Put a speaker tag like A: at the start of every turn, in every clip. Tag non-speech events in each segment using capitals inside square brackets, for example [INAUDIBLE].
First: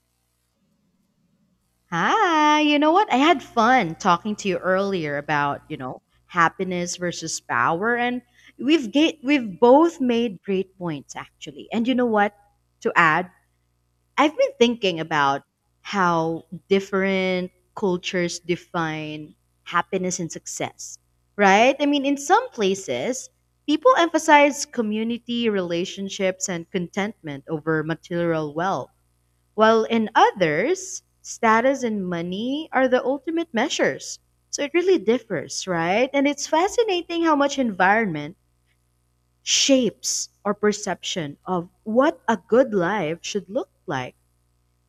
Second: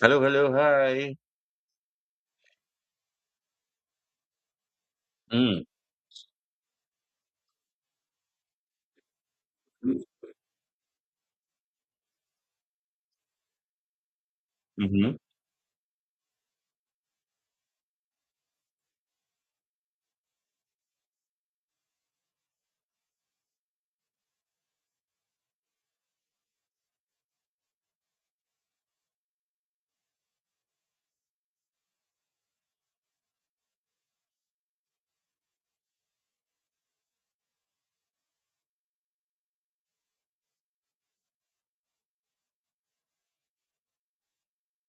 A: Hello, hello, hi.
B: Hi, you know what? I had fun talking to you earlier about,
A: Mm.
B: happiness versus power and we've both made great points actually. And you know what? To add, I've been thinking
A: Mm-hmm.
B: about how different cultures define happiness and success, right? I mean, in some places, people emphasize community, relationships and contentment over material wealth while in others, status and money are the ultimate measures. So it really differs, right? And it's fascinating how much environment shapes our perception of what a good life should look like.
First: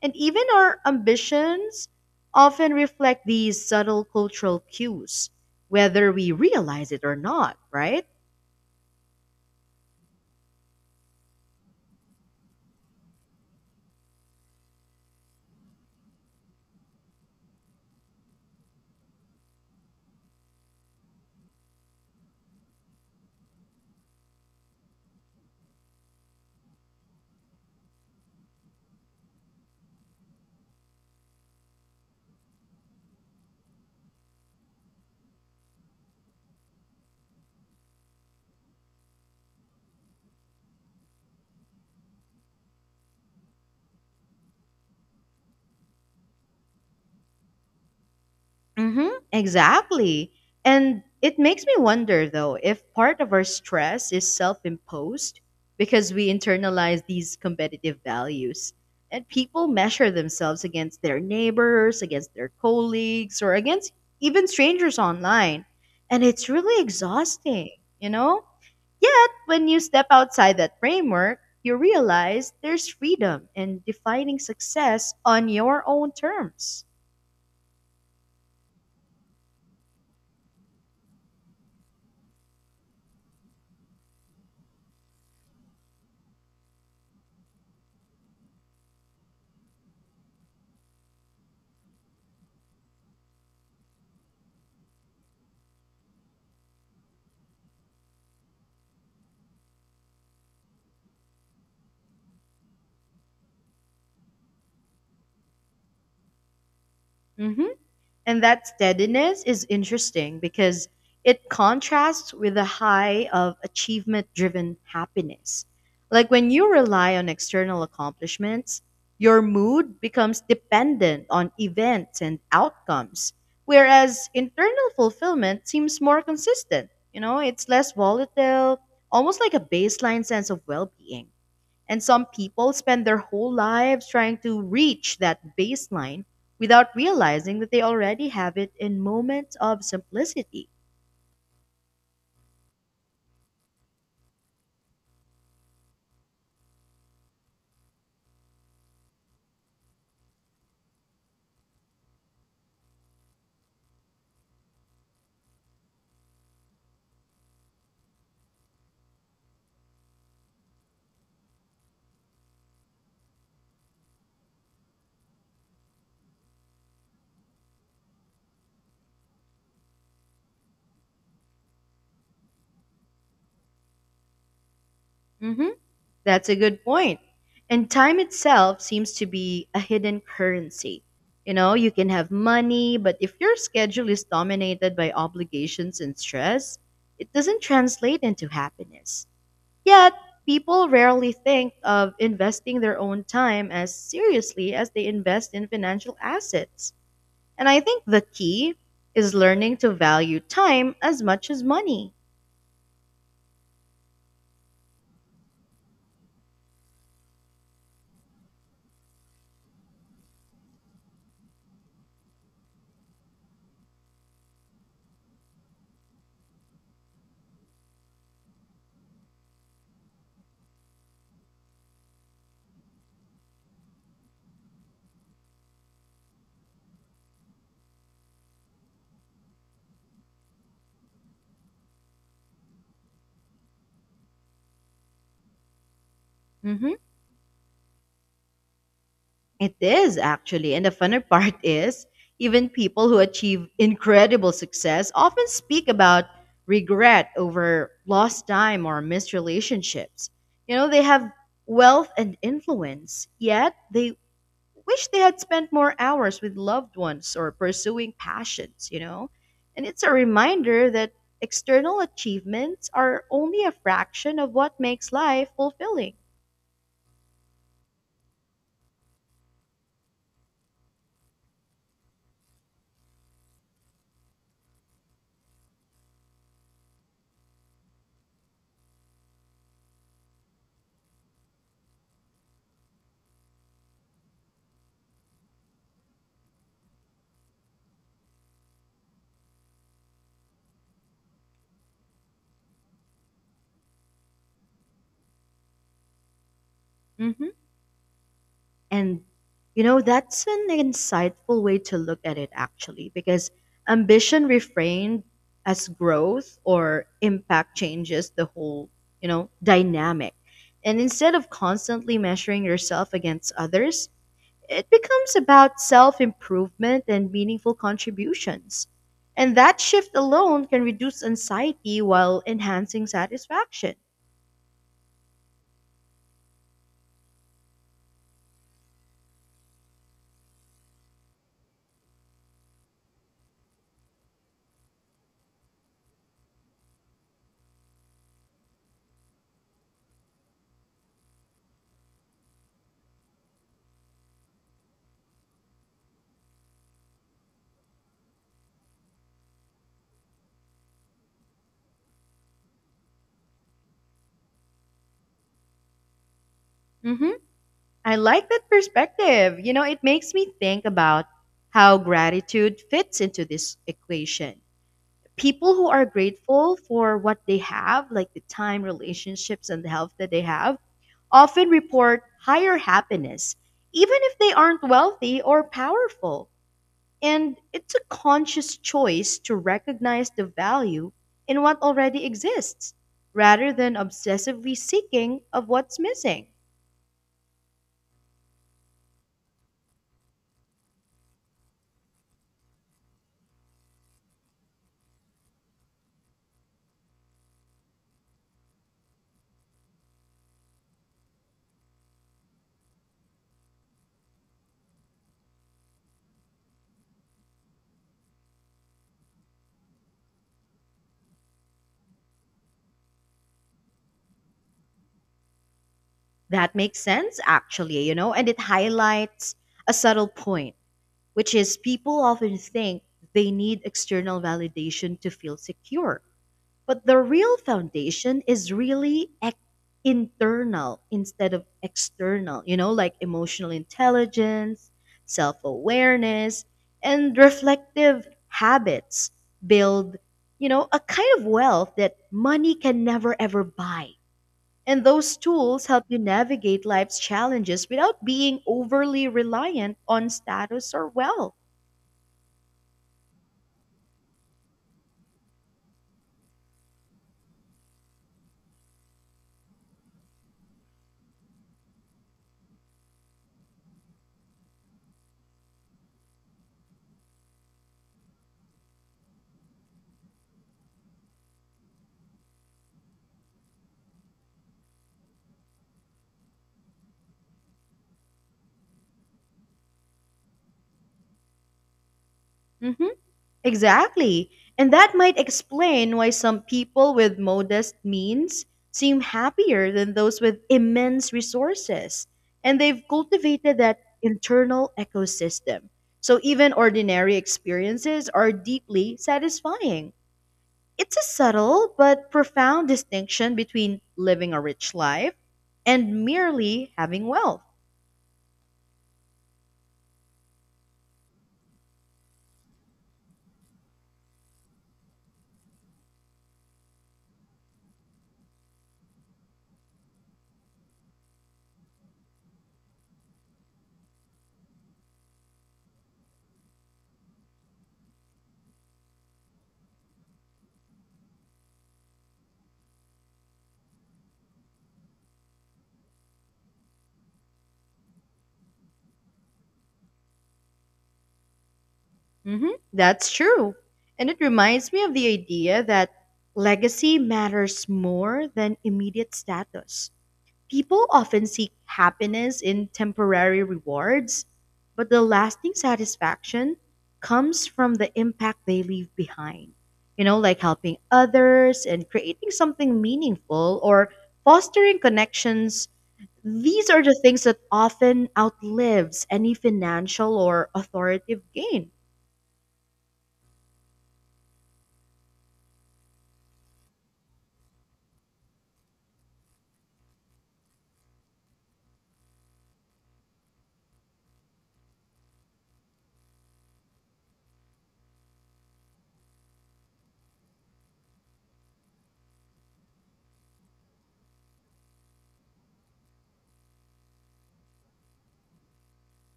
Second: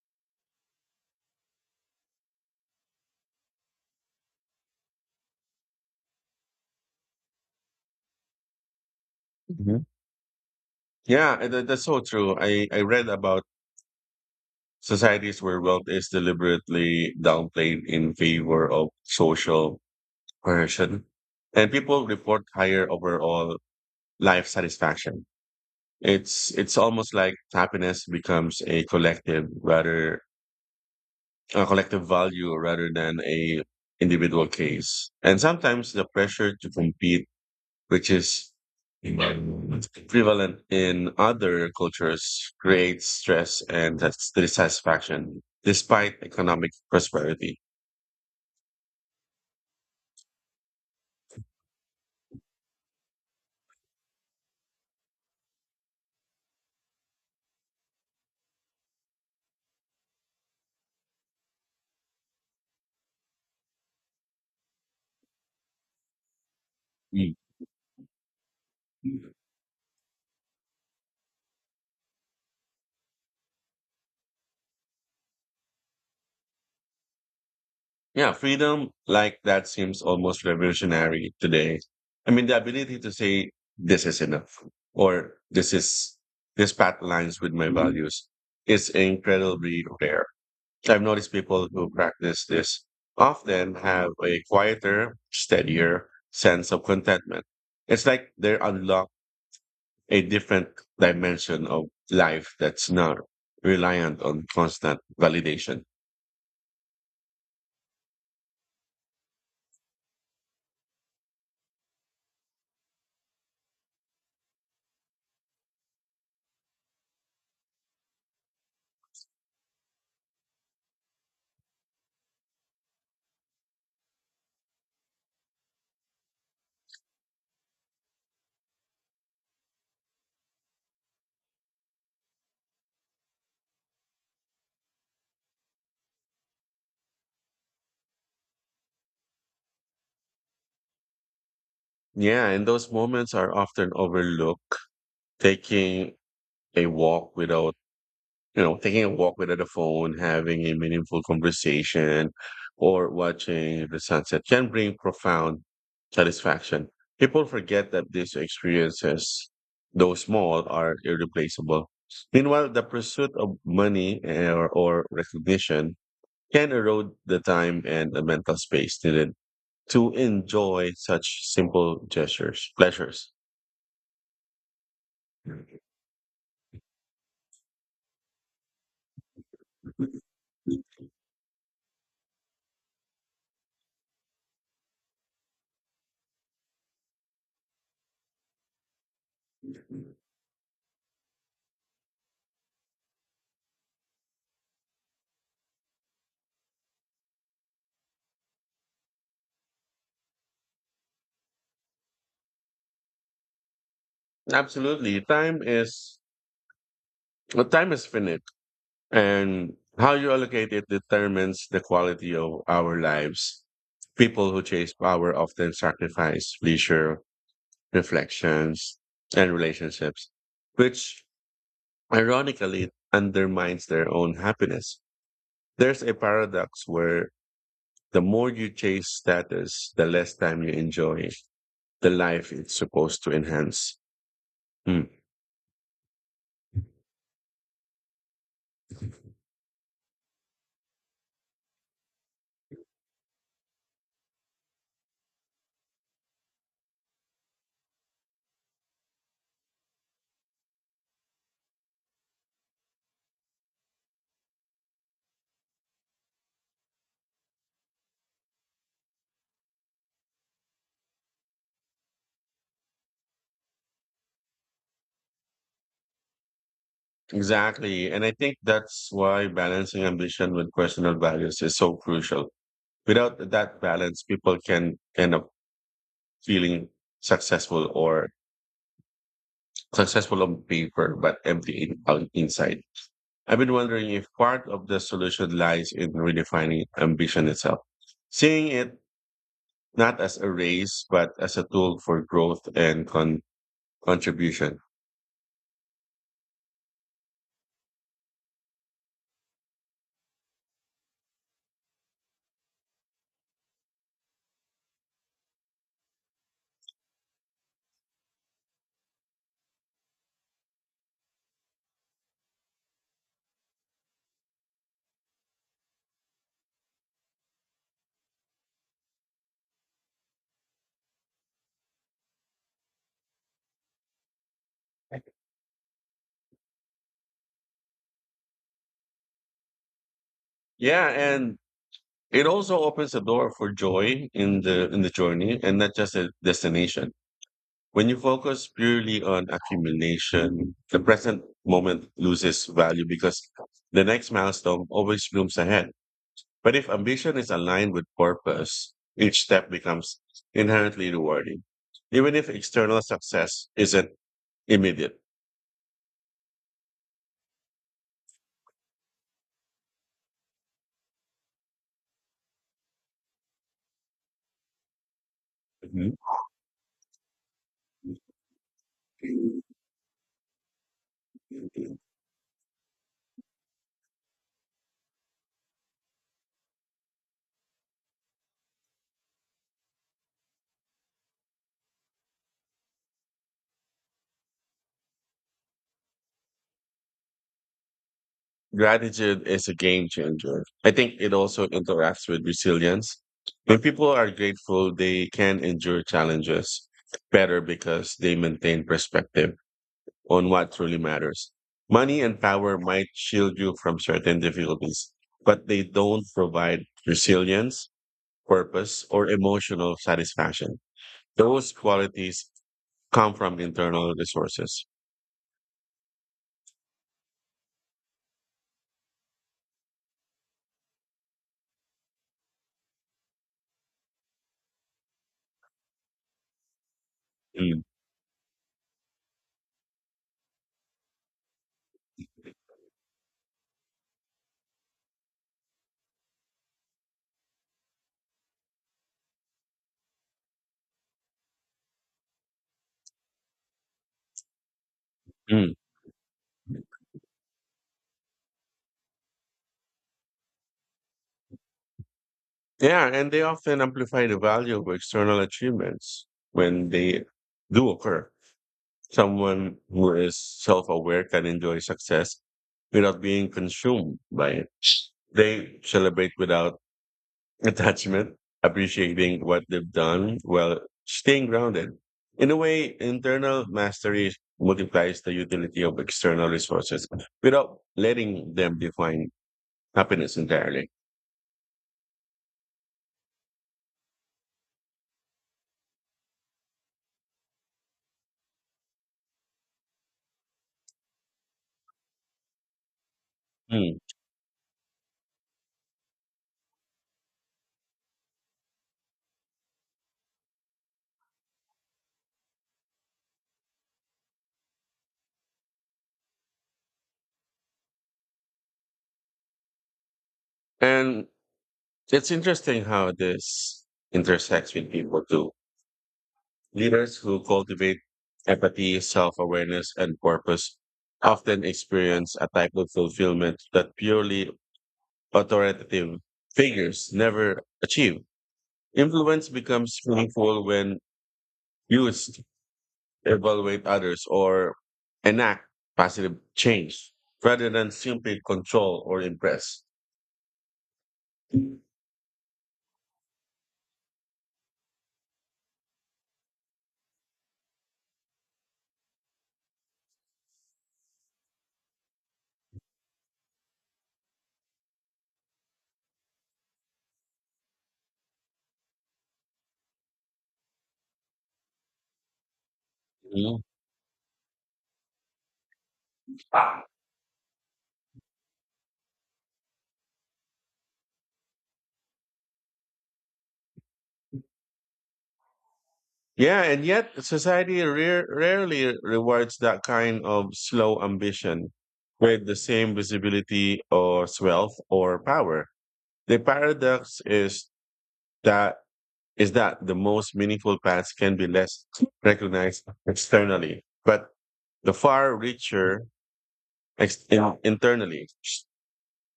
B: And even our ambitions often reflect these subtle cultural cues, whether we realize it or not, right?
A: Hmm. Yeah, and that's so true. I read about societies where wealth is deliberately downplayed in favor of social coercion, and people report higher overall life satisfaction. It's almost like happiness becomes a collective rather a collective value rather than a individual case. And sometimes the pressure to compete which is prevalent in other cultures, creates stress and dissatisfaction despite economic prosperity.
B: Mm-hmm, exactly. And it makes me wonder, though, if part of our stress is self imposed because we internalize these competitive values. And people measure themselves against their neighbors, against their colleagues, or against even strangers online. And it's really
A: Mm.
B: exhausting, you know? Yet, when you step outside that framework, you realize there's freedom in defining success on your own terms.
A: Yeah, freedom like that seems almost revolutionary today. I mean, the ability to say, this is enough, or this path aligns with my values is incredibly rare. So I've noticed people who practice this often have a quieter, steadier sense of contentment. It's like they unlock a different dimension of life that's not reliant on constant validation.
B: Mm-hmm. And that steadiness is interesting because it contrasts with the high of achievement driven happiness. Like when you rely on external accomplishments, your mood becomes dependent on events and outcomes, whereas internal fulfillment seems more consistent. It's less volatile, almost like a baseline sense of well being. And some people spend their whole lives trying to reach that baseline without realizing that they already have it in moments of simplicity.
A: Yeah, and those moments are often overlooked. Taking a walk without Taking a walk without a phone, having a meaningful conversation, or watching the sunset can bring profound satisfaction. People forget that these experiences, though small, are irreplaceable. Meanwhile, the pursuit of money or recognition can erode the time and the mental space needed to enjoy such simple gestures, pleasures.
B: hmm That's a good point. And time itself seems to be a hidden currency. You can have money, but if your schedule is dominated by obligations and stress, it doesn't translate into happiness. Yet, people rarely think of investing their own time as seriously as they invest in financial assets. And I think the key is learning to value time as much as money.
A: Absolutely. Time is finite. And how you allocate it determines the quality of our lives. People who chase power often sacrifice leisure, reflections, and relationships, which ironically undermines their own happiness. There's a paradox where the more you chase status, the less time you enjoy the life it's supposed to enhance. Hmm.
B: Mhm. It is actually. And the funner [LAUGHS] part is, even people who achieve incredible success often speak about regret over lost time or missed relationships. They have wealth and influence, yet they wish they had spent more hours with loved ones or pursuing passions, you know? And it's a reminder that external achievements are only a fraction of what makes life fulfilling.
A: Exactly. And I think that's why balancing ambition with personal values is so crucial without that balance, people can end up feeling successful or successful on paper but empty on inside. I've been wondering if part of the solution lies in redefining ambition itself, seeing it not as a race but as a tool for growth and contribution.
B: hmm And, that's an insightful way to look at it, actually, because ambition reframed as growth or impact changes the whole, dynamic. And instead of constantly measuring yourself against others, it becomes about self improvement and meaningful contributions. And that shift alone can reduce anxiety while enhancing satisfaction.
A: Yeah, and it also opens the door for joy in the journey and not just a destination. When you focus purely on accumulation, the present moment loses value because the next milestone always looms ahead. But if ambition is aligned with purpose, each step becomes inherently rewarding, even if external success isn't immediate.
B: hmm I like that perspective. It makes me think about how gratitude fits into this equation. People who are grateful for what they have, like the time, relationships, and the health that they have, often
A: Mhm.
B: report higher happiness, even if they aren't wealthy or powerful. And it's a conscious choice to recognize the value in what already exists rather than obsessively seeking of what's missing.
A: Gratitude is a game changer. I think it also interacts with resilience. When people are grateful, they can endure challenges better because they maintain perspective on what truly matters. Money and power might shield you from certain difficulties, but they don't provide resilience, purpose, or emotional satisfaction. Those qualities come from internal resources.
B: That makes sense, actually, and it highlights a subtle point, which is people often think they need external validation to feel secure. But the real
A: Mm.
B: foundation is really internal instead of external, like emotional intelligence, self awareness, and reflective habits build, a kind of wealth that money can never ever buy. And those
A: Mm.
B: tools help you navigate life's challenges without being overly reliant on status or wealth.
A: Yeah, and they often amplify the value of external achievements when they do occur. Someone who is self aware can enjoy success without being consumed by it. They celebrate without [LAUGHS] attachment, appreciating what they've done while staying grounded. In a way, internal mastery multiplies the utility of external resources without letting them define happiness entirely.
B: Mhm. Exactly. And that might explain why some people with modest means seem happier than those with immense resources. And they've cultivated
A: Hmm.
B: that internal ecosystem. So even ordinary experiences are deeply satisfying. It's a subtle but profound distinction between living a rich life and merely having wealth.
A: And it's interesting how this intersects with people too. Leaders who cultivate empathy, self awareness, and purpose often experience a type of fulfillment that purely authoritative figures never achieve. Influence becomes meaningful when used to evaluate others or enact positive change rather than simply control or impress.
B: That's true. And it reminds me of the idea that legacy matters more than immediate status. People often seek happiness in temporary rewards, but the lasting satisfaction comes from the impact they leave behind. Like helping others and creating something
A: Mhm.
B: meaningful or fostering connections. These are the things that often outlives any financial or authoritative gain.
A: Yeah, and yet society rarely rewards that kind of slow ambition with the same visibility or wealth or power. The paradox is that that the most meaningful paths can be less recognized externally, but the far richer Yeah, internally.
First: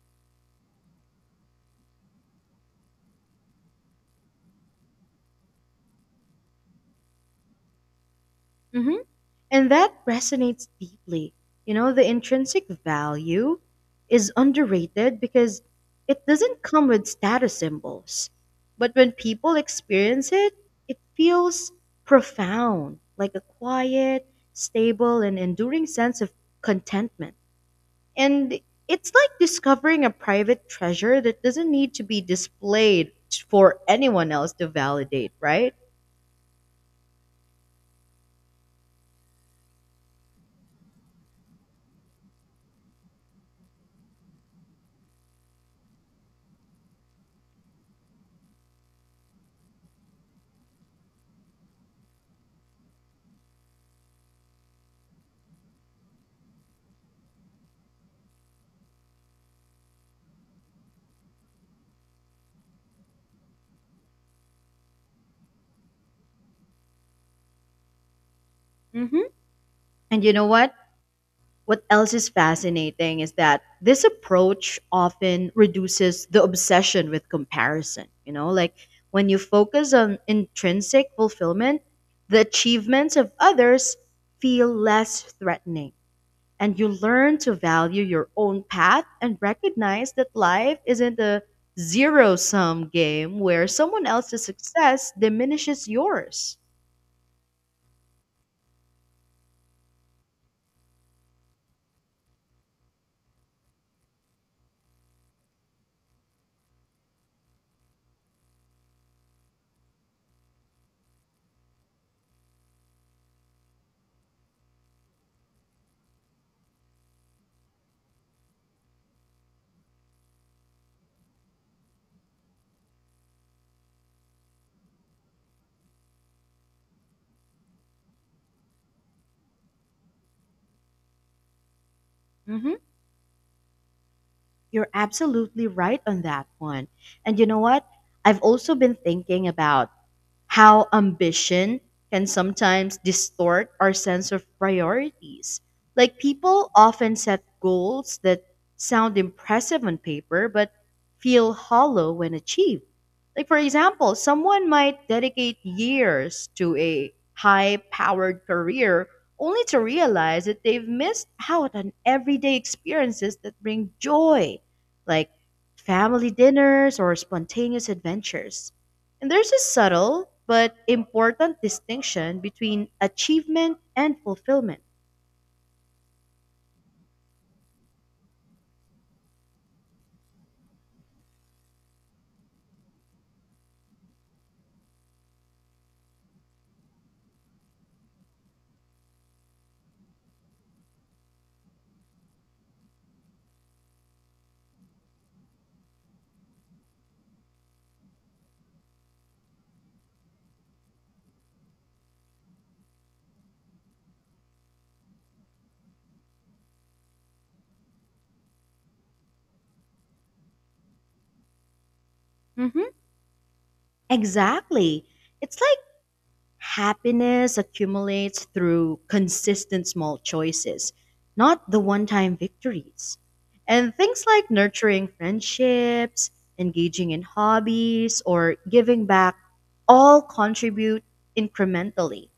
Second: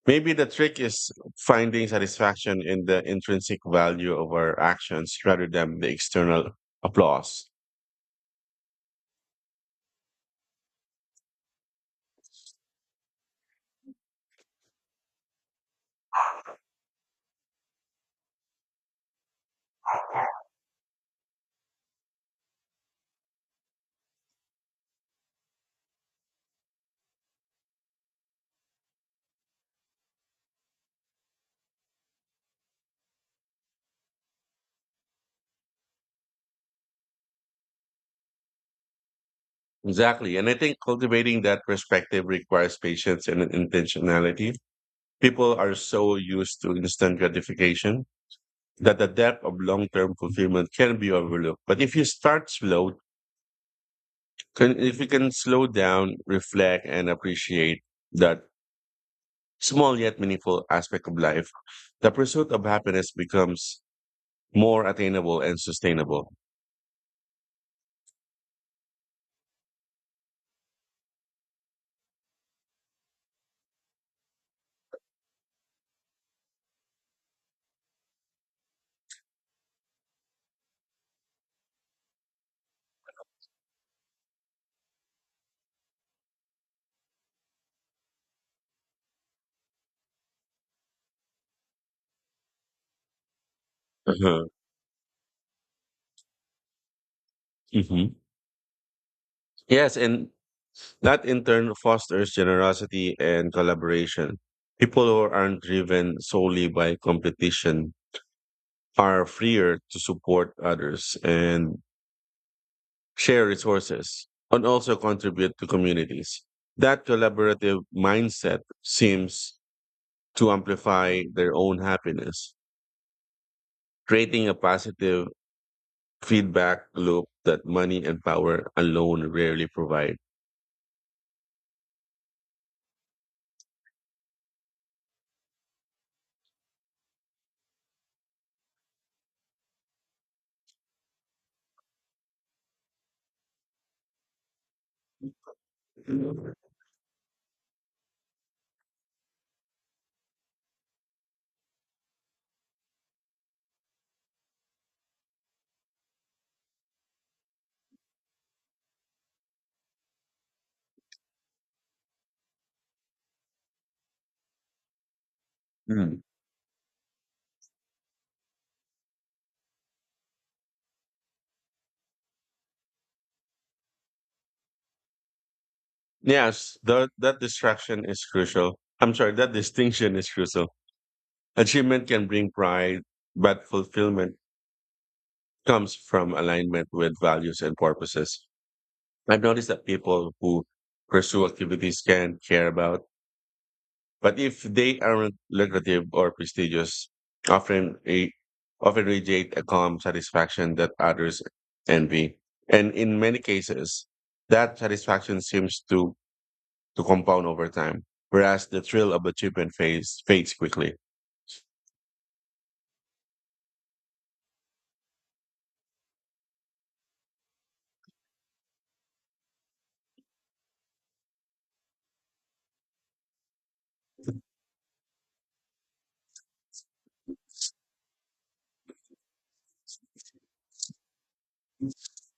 A: Maybe the trick is finding satisfaction in the intrinsic value of our actions rather than the external applause.
B: Mhm. And that resonates deeply. The intrinsic value is underrated because it doesn't come with status symbols. But when people experience it, it feels profound, like a quiet, stable, and enduring sense of contentment. And it's like discovering a private treasure that doesn't need to be displayed for anyone else to validate, right?
A: Exactly. And I think cultivating that perspective requires patience and intentionality. People are so used to instant gratification that the depth of long term fulfillment can be overlooked. But if you start slow, can, if you can slow down, reflect, and appreciate that small yet meaningful aspect of life, the pursuit of happiness becomes more attainable and sustainable.
B: hmm And you know what? What else is fascinating is that this approach often reduces the obsession with comparison. Like when you focus on intrinsic fulfillment, the achievements of others feel less threatening. And you learn to value your own path and recognize that life isn't a zero sum game where someone else's
A: Uh-huh.
B: success diminishes yours.
A: Mhm. Yes. And that in turn fosters generosity and collaboration. People who aren't driven solely by competition are freer to support others and share resources and also contribute to communities. That collaborative mindset seems to amplify their own happiness, creating a positive feedback loop that money and power alone rarely provide.
B: Mm-hmm. You're absolutely right on that one. And you know what? I've also been thinking about how ambition can sometimes distort our sense of priorities. Like people often set goals that sound impressive on paper but feel hollow when achieved. Like, for example, someone might dedicate years to a high powered career only to realize that they've missed out on everyday experiences that bring joy, like
A: Mm.
B: family dinners or spontaneous adventures. And there's a subtle but important distinction between achievement and fulfillment.
A: Yes, that that distraction is crucial. I'm sorry, that distinction is crucial. Achievement can bring pride, but fulfillment comes from alignment with values and purposes. I've noticed that people who pursue activities can care about, but if they aren't lucrative or prestigious, often a, often radiate a calm satisfaction that others envy. And in many cases, that satisfaction seems to compound over time, whereas the thrill of achievement fades quickly.
B: hmm Exactly. It's like happiness accumulates through consistent small choices, not the one time victories. And things like nurturing friendships, engaging in hobbies, or giving back all contribute incrementally.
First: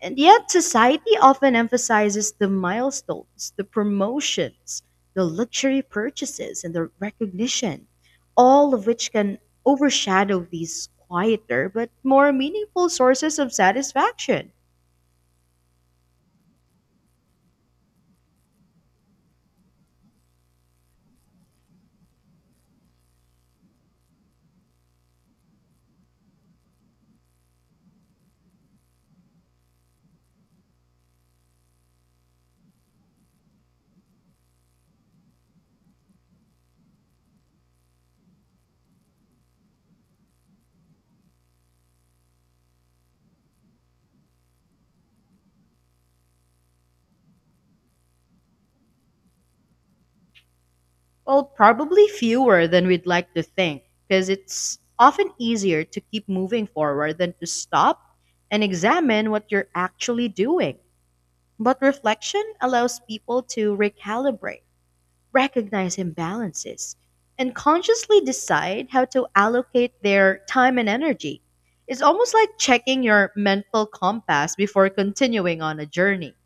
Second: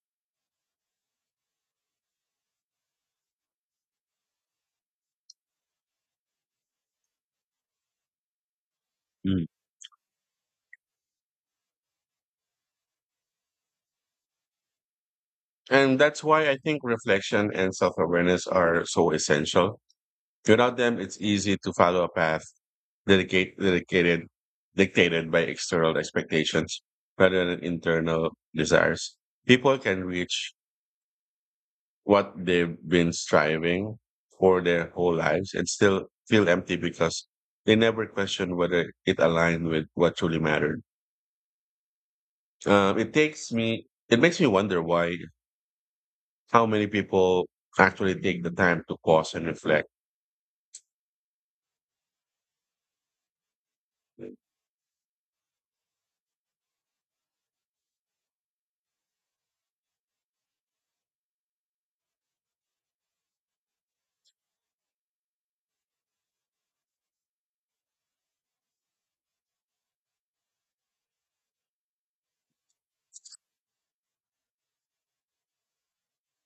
B: And yet, society often emphasizes the milestones, the promotions, the luxury purchases, and the recognition, all of which can
A: Mm.
B: overshadow these quieter but more meaningful sources of satisfaction.
A: And that's why I think reflection and self awareness are so essential. Without them, it's easy to follow a path dedicate, dedicated, dictated by external expectations rather than internal desires. People can reach what they've been striving for their whole lives and still feel empty because they never question whether it aligned with what truly mattered. It makes me wonder how many people actually take the time to pause and reflect.
B: Well, probably fewer than we'd like to think, because it's often easier to keep moving forward than to stop and examine what you're actually doing. But reflection allows people to recalibrate, recognize imbalances, and consciously decide how to allocate their time and energy. It's almost like checking your mental compass before continuing on a journey.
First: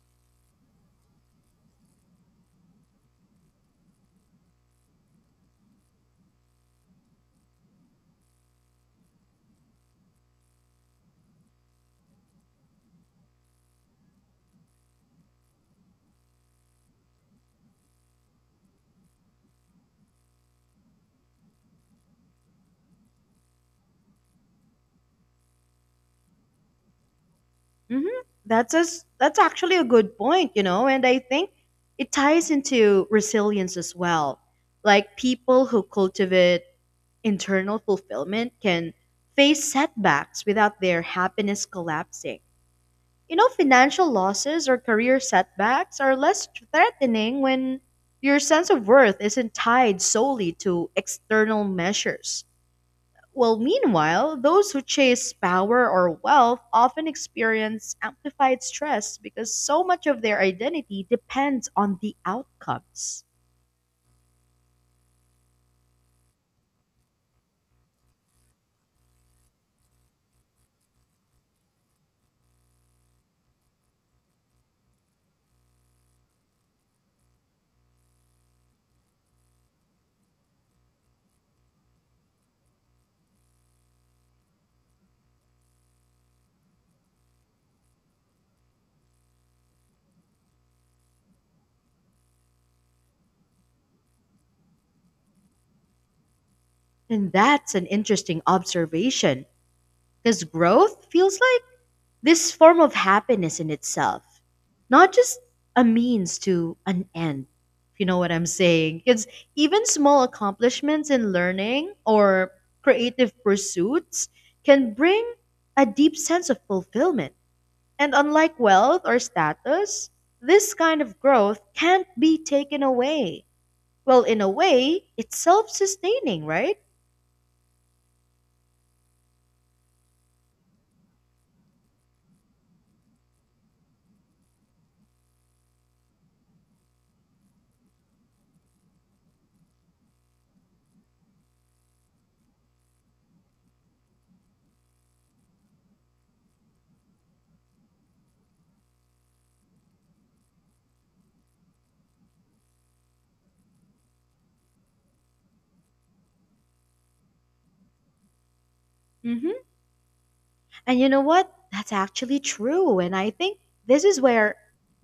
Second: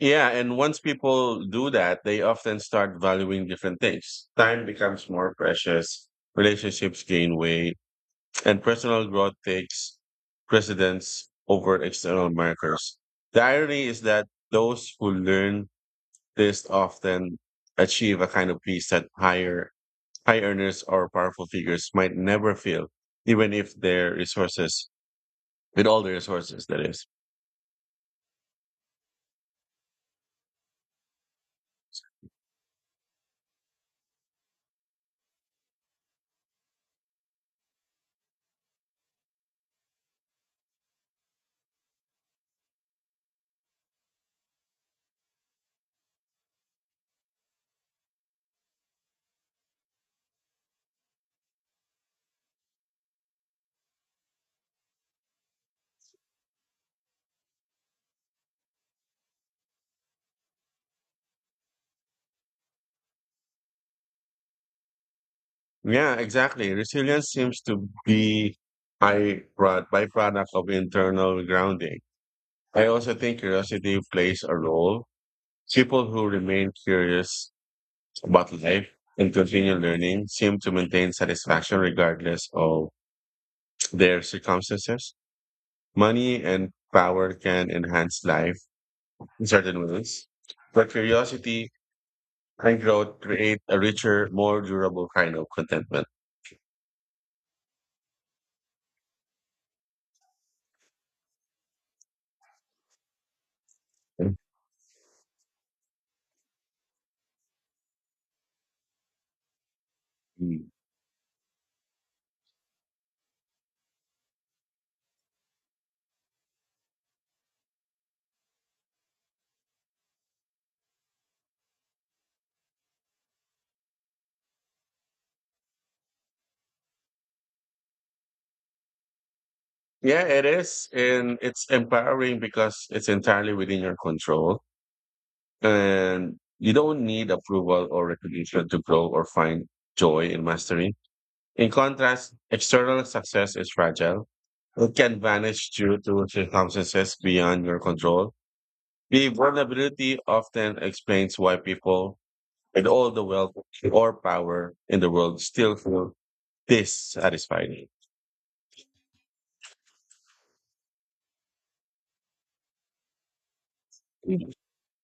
A: Yeah, and once people do that, they often start valuing different things. Time becomes more precious, relationships gain weight, and personal growth takes precedence over external markers. The irony is that those who learn this often achieve a kind of peace that high earners or powerful figures might never feel, even if their resources, with all the resources, that is.
B: That's actually a good point, and I think it ties into resilience as well. Like people who cultivate internal fulfillment can face setbacks without their happiness collapsing. Financial losses or career setbacks are less threatening when your sense of worth isn't tied solely to external measures. Well, meanwhile, those who chase power or wealth often experience amplified stress because so much of their identity depends on the outcomes.
A: Yeah, exactly. Resilience seems to be a byproduct of internal grounding. I also think curiosity plays a role. People who remain curious about life and continue learning seem to maintain satisfaction regardless of their circumstances. Money and power can enhance life in certain ways, but curiosity and growth create a richer, more durable kind of contentment.
B: And that's an interesting observation because growth feels like this form of happiness in itself, not just a means to an end. If you know what I'm saying? Because even small
A: Mm.
B: accomplishments in learning or creative pursuits can bring a deep sense of fulfillment. And unlike wealth or status, this kind of growth can't be taken away. Well, in a way, it's self sustaining, right?
A: Yeah, it is. And it's empowering because it's entirely within your control. And you don't need approval or recognition to grow or find joy in mastery. In contrast, external success is fragile. It can vanish due to circumstances beyond your control. The vulnerability often explains why people with all the wealth or power in the world still feel dissatisfied.
B: hmm And you know what? That's actually true. And I think this is where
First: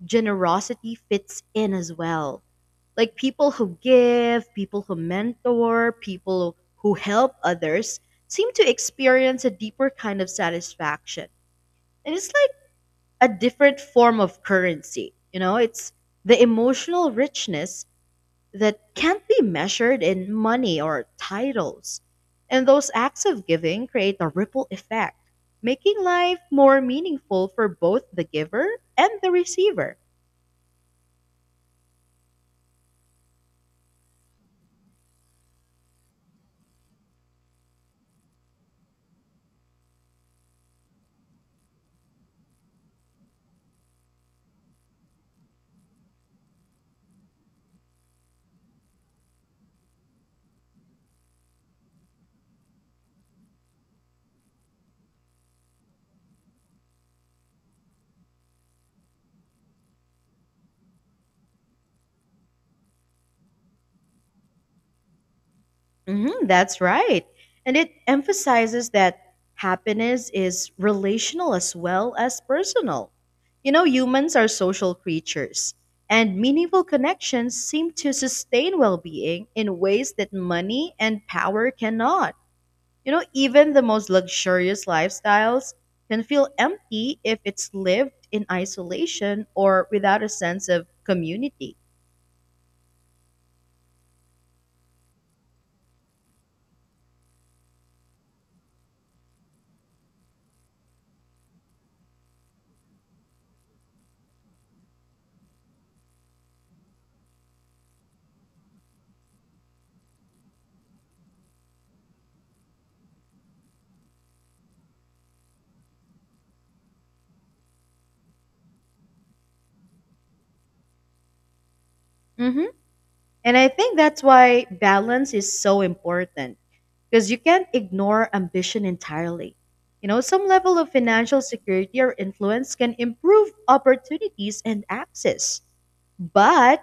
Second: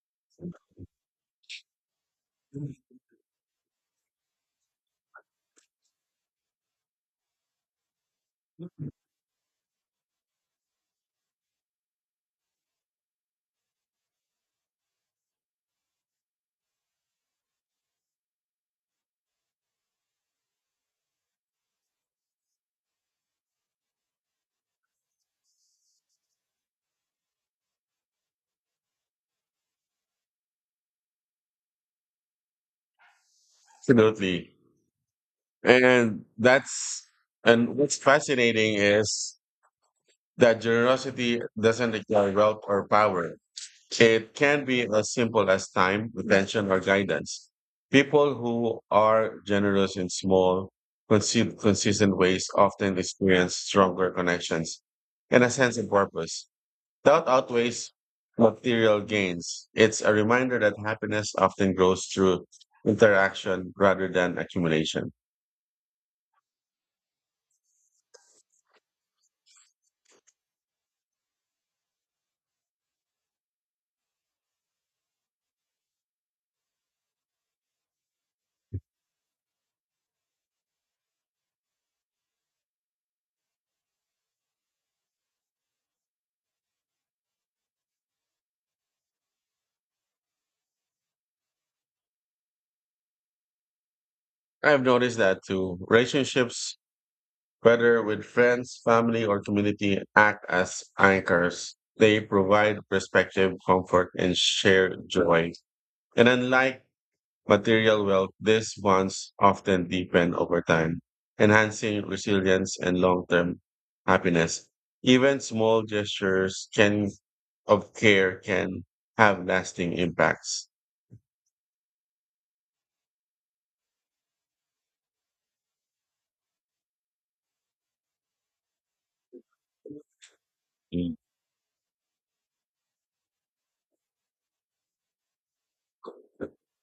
B: generosity fits in as well. Like people who give, people who mentor, people who help others seem to experience a deeper kind of satisfaction. And it's like a different form of currency. It's the emotional richness that can't be measured in money or titles. And those acts of giving create a ripple effect, making life more meaningful for both the giver and the receiver.
A: Absolutely. And that's and what's fascinating is that generosity doesn't require wealth or power. It can be as simple as time, attention, or guidance. People who are generous in small, consistent ways often experience stronger connections and a sense of purpose. That outweighs material gains. It's a reminder that happiness often grows through interaction rather than accumulation.
B: That's right. And it emphasizes that happiness is relational as well as personal. Humans are social creatures, and meaningful connections seem to sustain well being in ways that money and power cannot. Even the most luxurious lifestyles can feel empty if it's lived in isolation or without a sense of community.
A: I've noticed that too. Relationships, whether with friends, family, or community, act as anchors. They provide perspective, comfort, and shared joy. And unlike material wealth, these ones often deepen over time, enhancing resilience and long term happiness. Even of care can have lasting impacts.
B: hmm And I think that's why balance is so important because you can't ignore ambition entirely. Some level of financial security or influence can improve opportunities and access, but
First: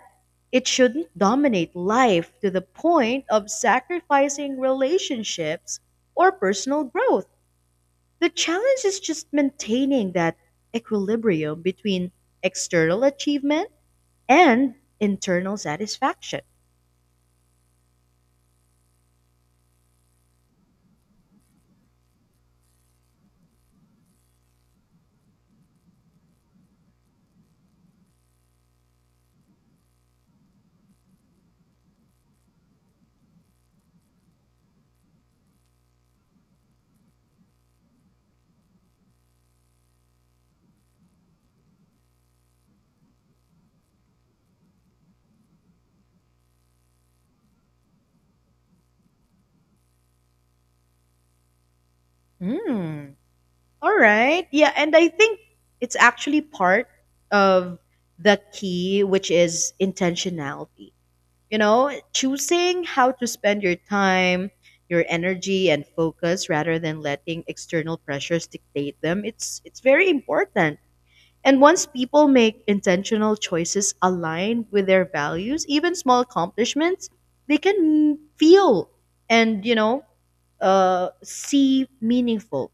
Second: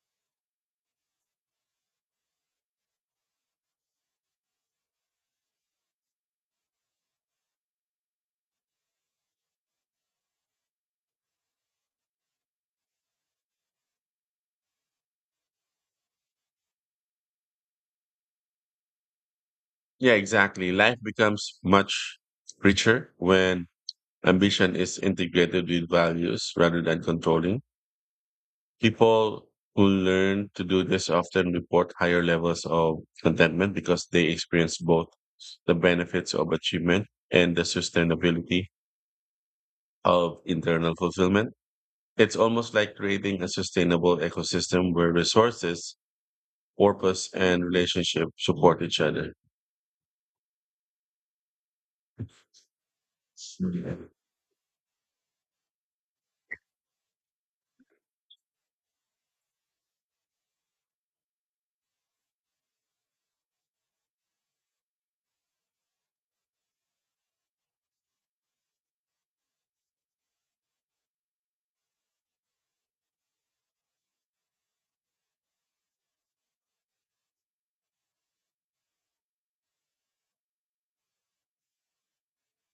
B: it shouldn't dominate life to the point of sacrificing relationships or personal growth. The challenge is just maintaining that equilibrium between external achievement and internal satisfaction.
A: Yeah, exactly. Life becomes much richer when ambition is integrated with values rather than controlling. People who learn to do this often report higher levels of contentment because they experience both the benefits of achievement and the sustainability of internal fulfillment. It's almost like creating a sustainable ecosystem where resources, purpose, and relationship support each other.
B: Hmm. All right. Yeah, and I think it's actually part of the key, which is intentionality. Choosing how to spend your time, your energy, and focus rather than letting external pressures dictate them. It's very important. And once people make intentional choices aligned with their values, even small accomplishments, they can feel and, see meaningful.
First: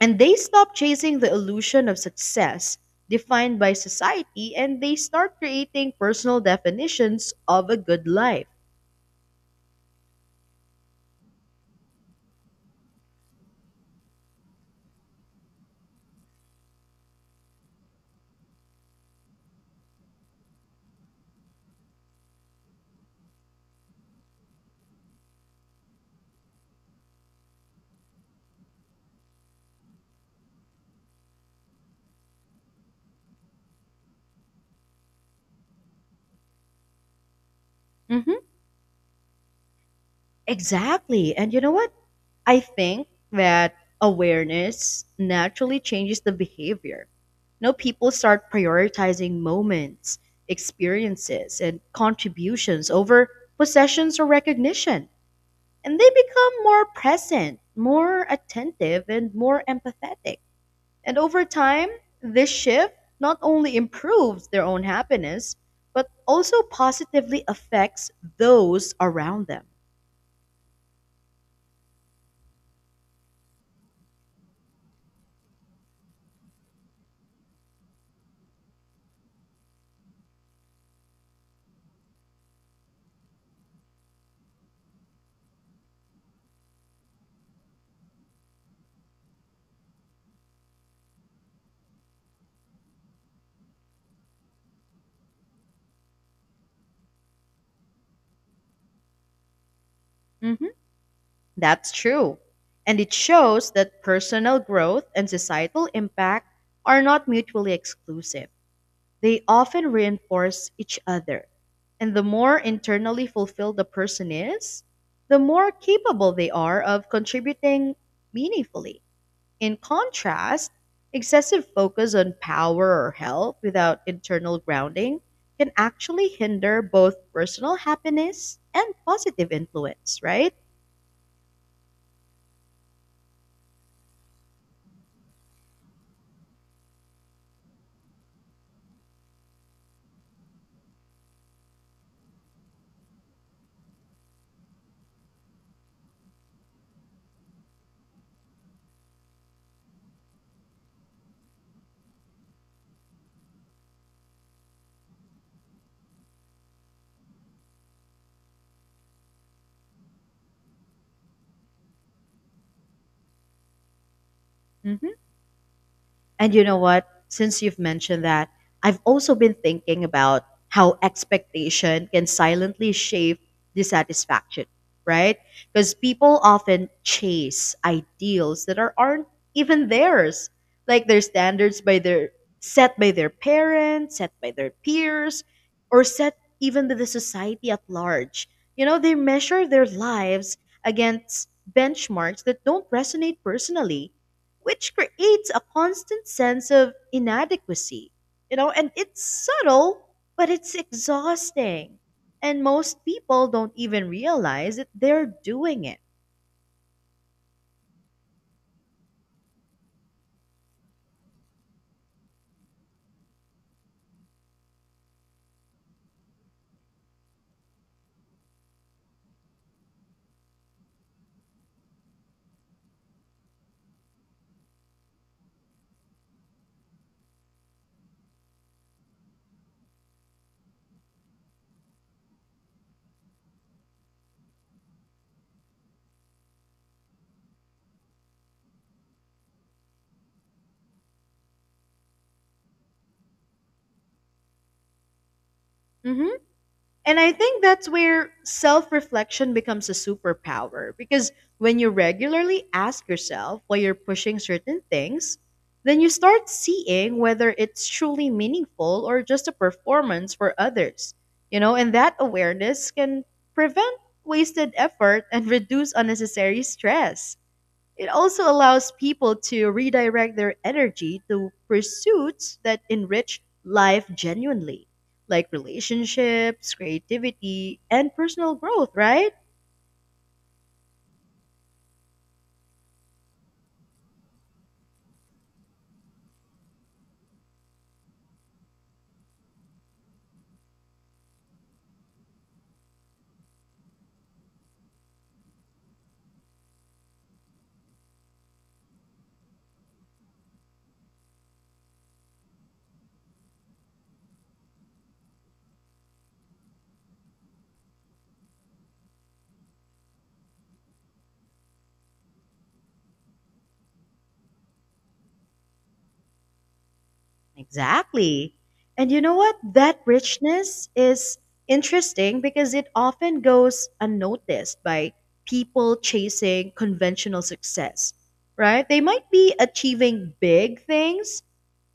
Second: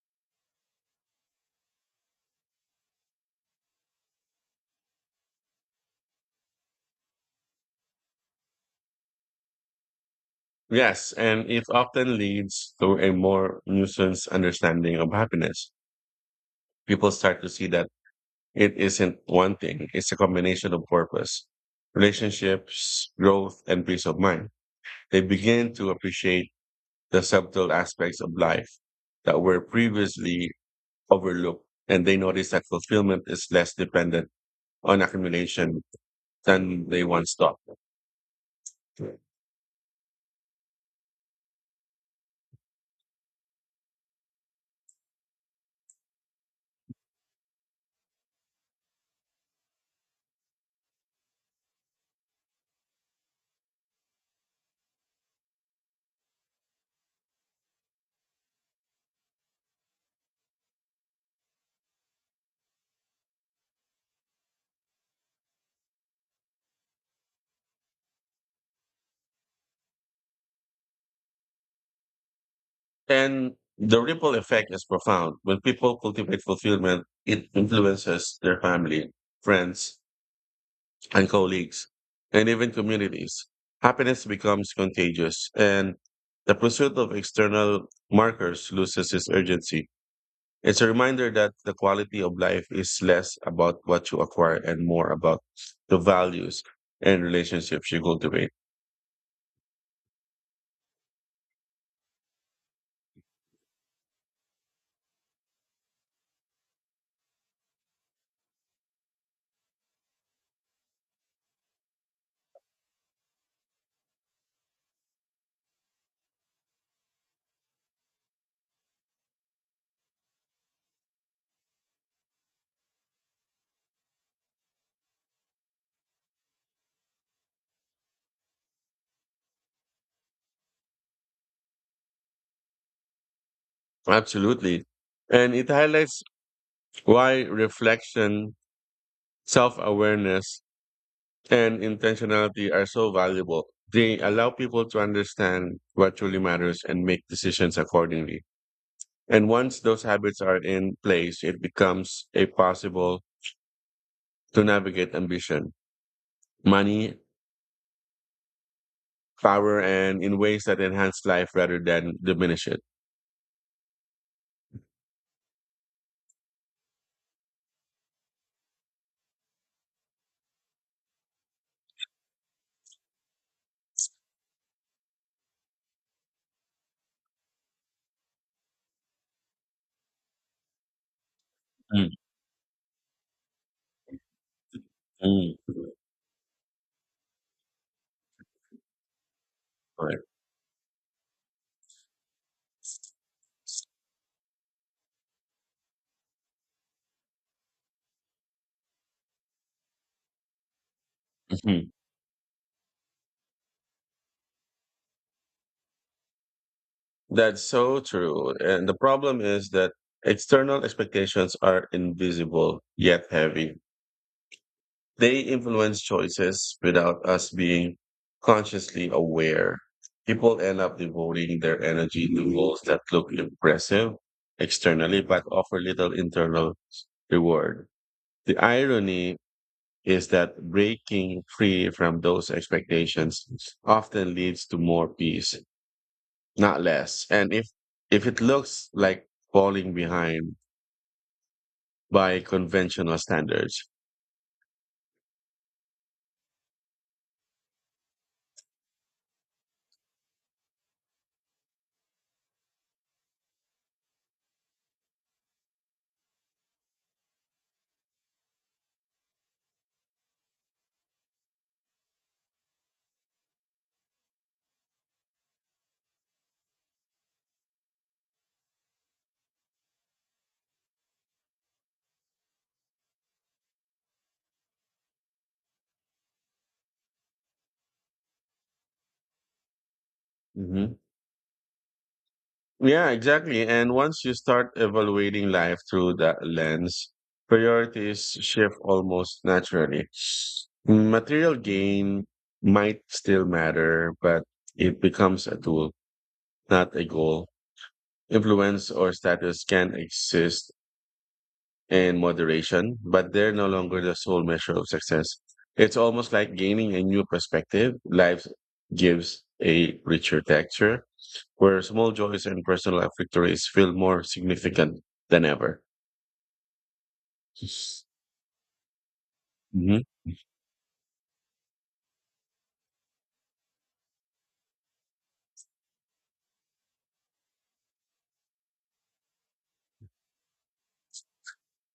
B: And they stop chasing the illusion of success defined by society and they start creating personal definitions of a good life.
A: Yes, and it often leads to a more nuanced understanding of happiness. People start to see that it isn't one thing, it's a combination of purpose, relationships, growth, and peace of mind. They begin to appreciate the subtle aspects of life that were previously overlooked, and they notice that fulfillment is less dependent on accumulation than they once thought.
B: hmm Exactly. And you know what? I think that awareness naturally changes the behavior. People start prioritizing moments, experiences, and contributions over possessions or recognition. And they become more present, more attentive, and more empathetic. And over time, this shift not only improves their own happiness, but also positively affects those around them.
A: And the ripple effect is profound. When people cultivate fulfillment, it influences their family, friends, and colleagues, and even communities. Happiness becomes contagious, and the pursuit of external markers loses its urgency. It's a reminder that the quality of life is less about what you acquire and more about the values and relationships you cultivate.
B: Mhm. That's true. And it shows that personal growth and societal impact are not mutually exclusive. They often reinforce each other. And the more internally fulfilled the person is, the more capable they are of contributing meaningfully. In contrast, excessive focus on power or health without internal grounding can actually hinder both personal happiness and positive influence, right?
A: Absolutely. And it highlights why reflection, self awareness, and intentionality are so valuable. They allow people to understand what truly matters and make decisions accordingly. And once those habits are in place, it becomes a possible to navigate ambition, money, power, and in ways that enhance life rather than diminish it.
B: Mhm. And you know what? Since you've mentioned that, I've also been thinking about how expectation can silently shape dissatisfaction, right? Because people often chase ideals that aren't even theirs, like their standards by
A: Mm,
B: their set by their parents, set by their peers,
A: mm,
B: or set even by the society at large. They measure their
A: right,
B: lives against benchmarks that don't resonate personally which creates a constant sense of inadequacy. And it's subtle, but it's
A: mhm.
B: exhausting. And most people don't even realize that they're doing it.
A: That's so true. And the problem is that external expectations are invisible yet heavy. They influence choices without us being consciously aware. People end up devoting their energy to goals that look impressive externally but offer little internal reward. The irony is that breaking free from those expectations often leads to more peace, not less. And if it looks like falling behind by conventional standards.
B: Mhm. And I think that's where self reflection becomes a superpower because when you regularly ask yourself why you're pushing certain things, then you start seeing whether it's truly meaningful or just a performance for others. And that awareness can prevent wasted effort and reduce unnecessary stress. It also allows people to redirect their energy to pursuits that enrich life genuinely, like relationships, creativity, and personal growth, right?
A: Mhm. Yeah, exactly. And once you start evaluating life through that lens, priorities shift almost naturally. Material gain might still matter, but it becomes a tool, not a goal. Influence or status can exist and moderation, but they're no longer the sole measure of success. It's almost like gaining a new perspective. Life gives a richer texture, where small joys and personal victories feel more significant than ever.
B: Exactly. And you know what? That
A: Hmm.
B: richness is interesting because it often goes unnoticed by people chasing conventional success, right? They might be achieving big things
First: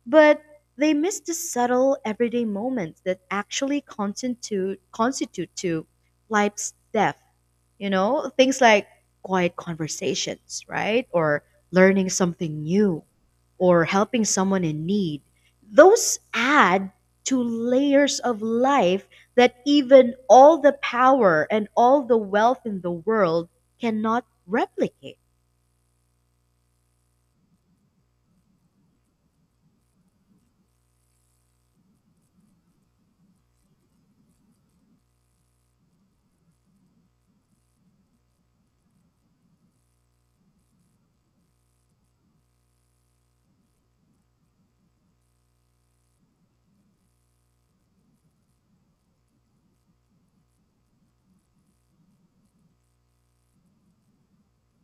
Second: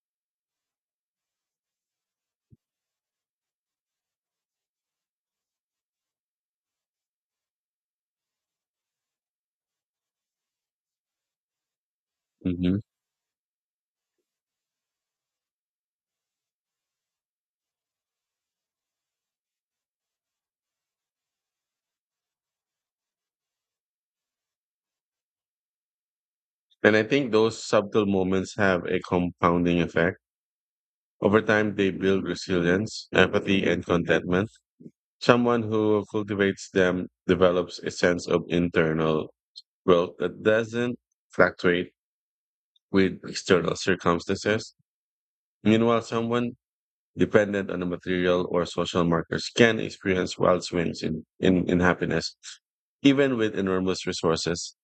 B: but they miss the subtle everyday moments that actually constitute to life's depth. Things like quiet conversations, right, or learning something
A: Hmm.
B: new, or helping someone in need. Those add to layers of life that even all the power and all the wealth in the world cannot replicate.
A: And I think those subtle moments have a compounding effect. Over time, they build resilience, empathy, and contentment. Someone who cultivates them develops a sense of internal growth that doesn't fluctuate with external circumstances. Meanwhile, someone dependent on the material or social markers can experience wild swings in happiness, even with enormous resources.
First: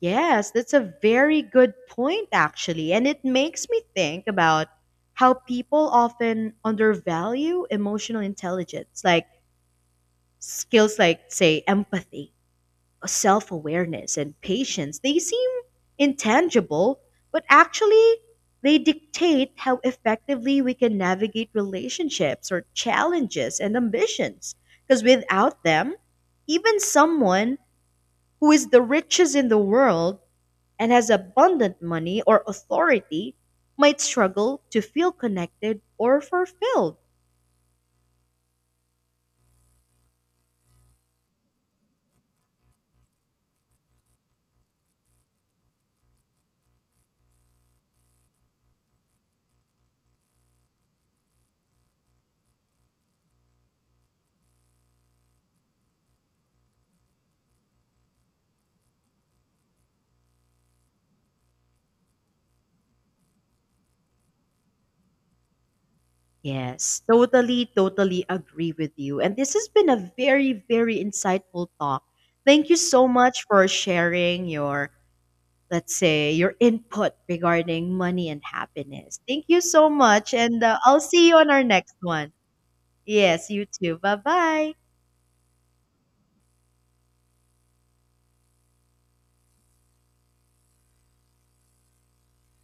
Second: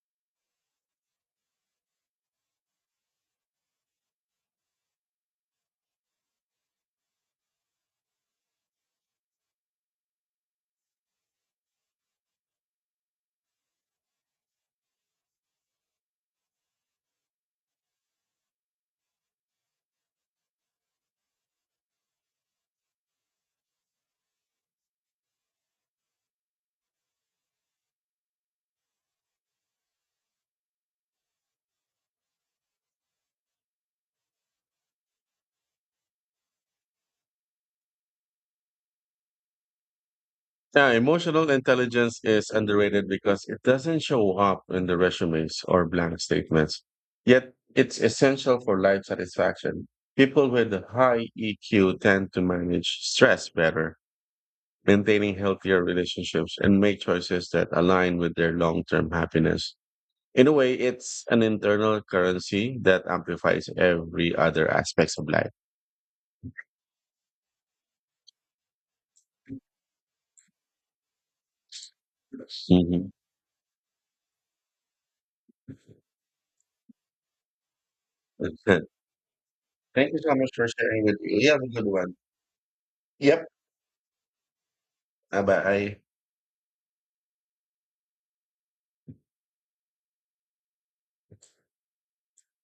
B: Yes, that's a very good point, actually. And it makes me think about how people often undervalue emotional intelligence, like skills like, say, empathy, self awareness, and patience. They seem intangible, but actually, they dictate how effectively we can navigate relationships or challenges and ambitions. Because without them, even someone who is the richest in the world and has abundant money or authority might struggle to feel connected or fulfilled.
A: Yeah, emotional intelligence is underrated because it doesn't show up in the resumes or blank statements. Yet, it's essential for life satisfaction. People with a high EQ tend to manage stress better, maintaining healthier relationships, and make choices that align with their long term happiness. In a way, it's an internal currency that amplifies every other aspects of life.
B: Yes, totally, totally agree with you. And this has been a very, very insightful talk. Thank you so
A: Hmm.
B: much for sharing your, let's say, your input regarding money and
A: [LAUGHS]
B: happiness. Thank you so
A: Thank you so
B: much.
A: much
B: And
A: for
B: I'll
A: sharing with
B: see you
A: me. You
B: on
A: have
B: our
A: a good
B: next
A: one.
B: one.
A: Yep.
B: Yes, you too. Bye bye.
A: Bye bye.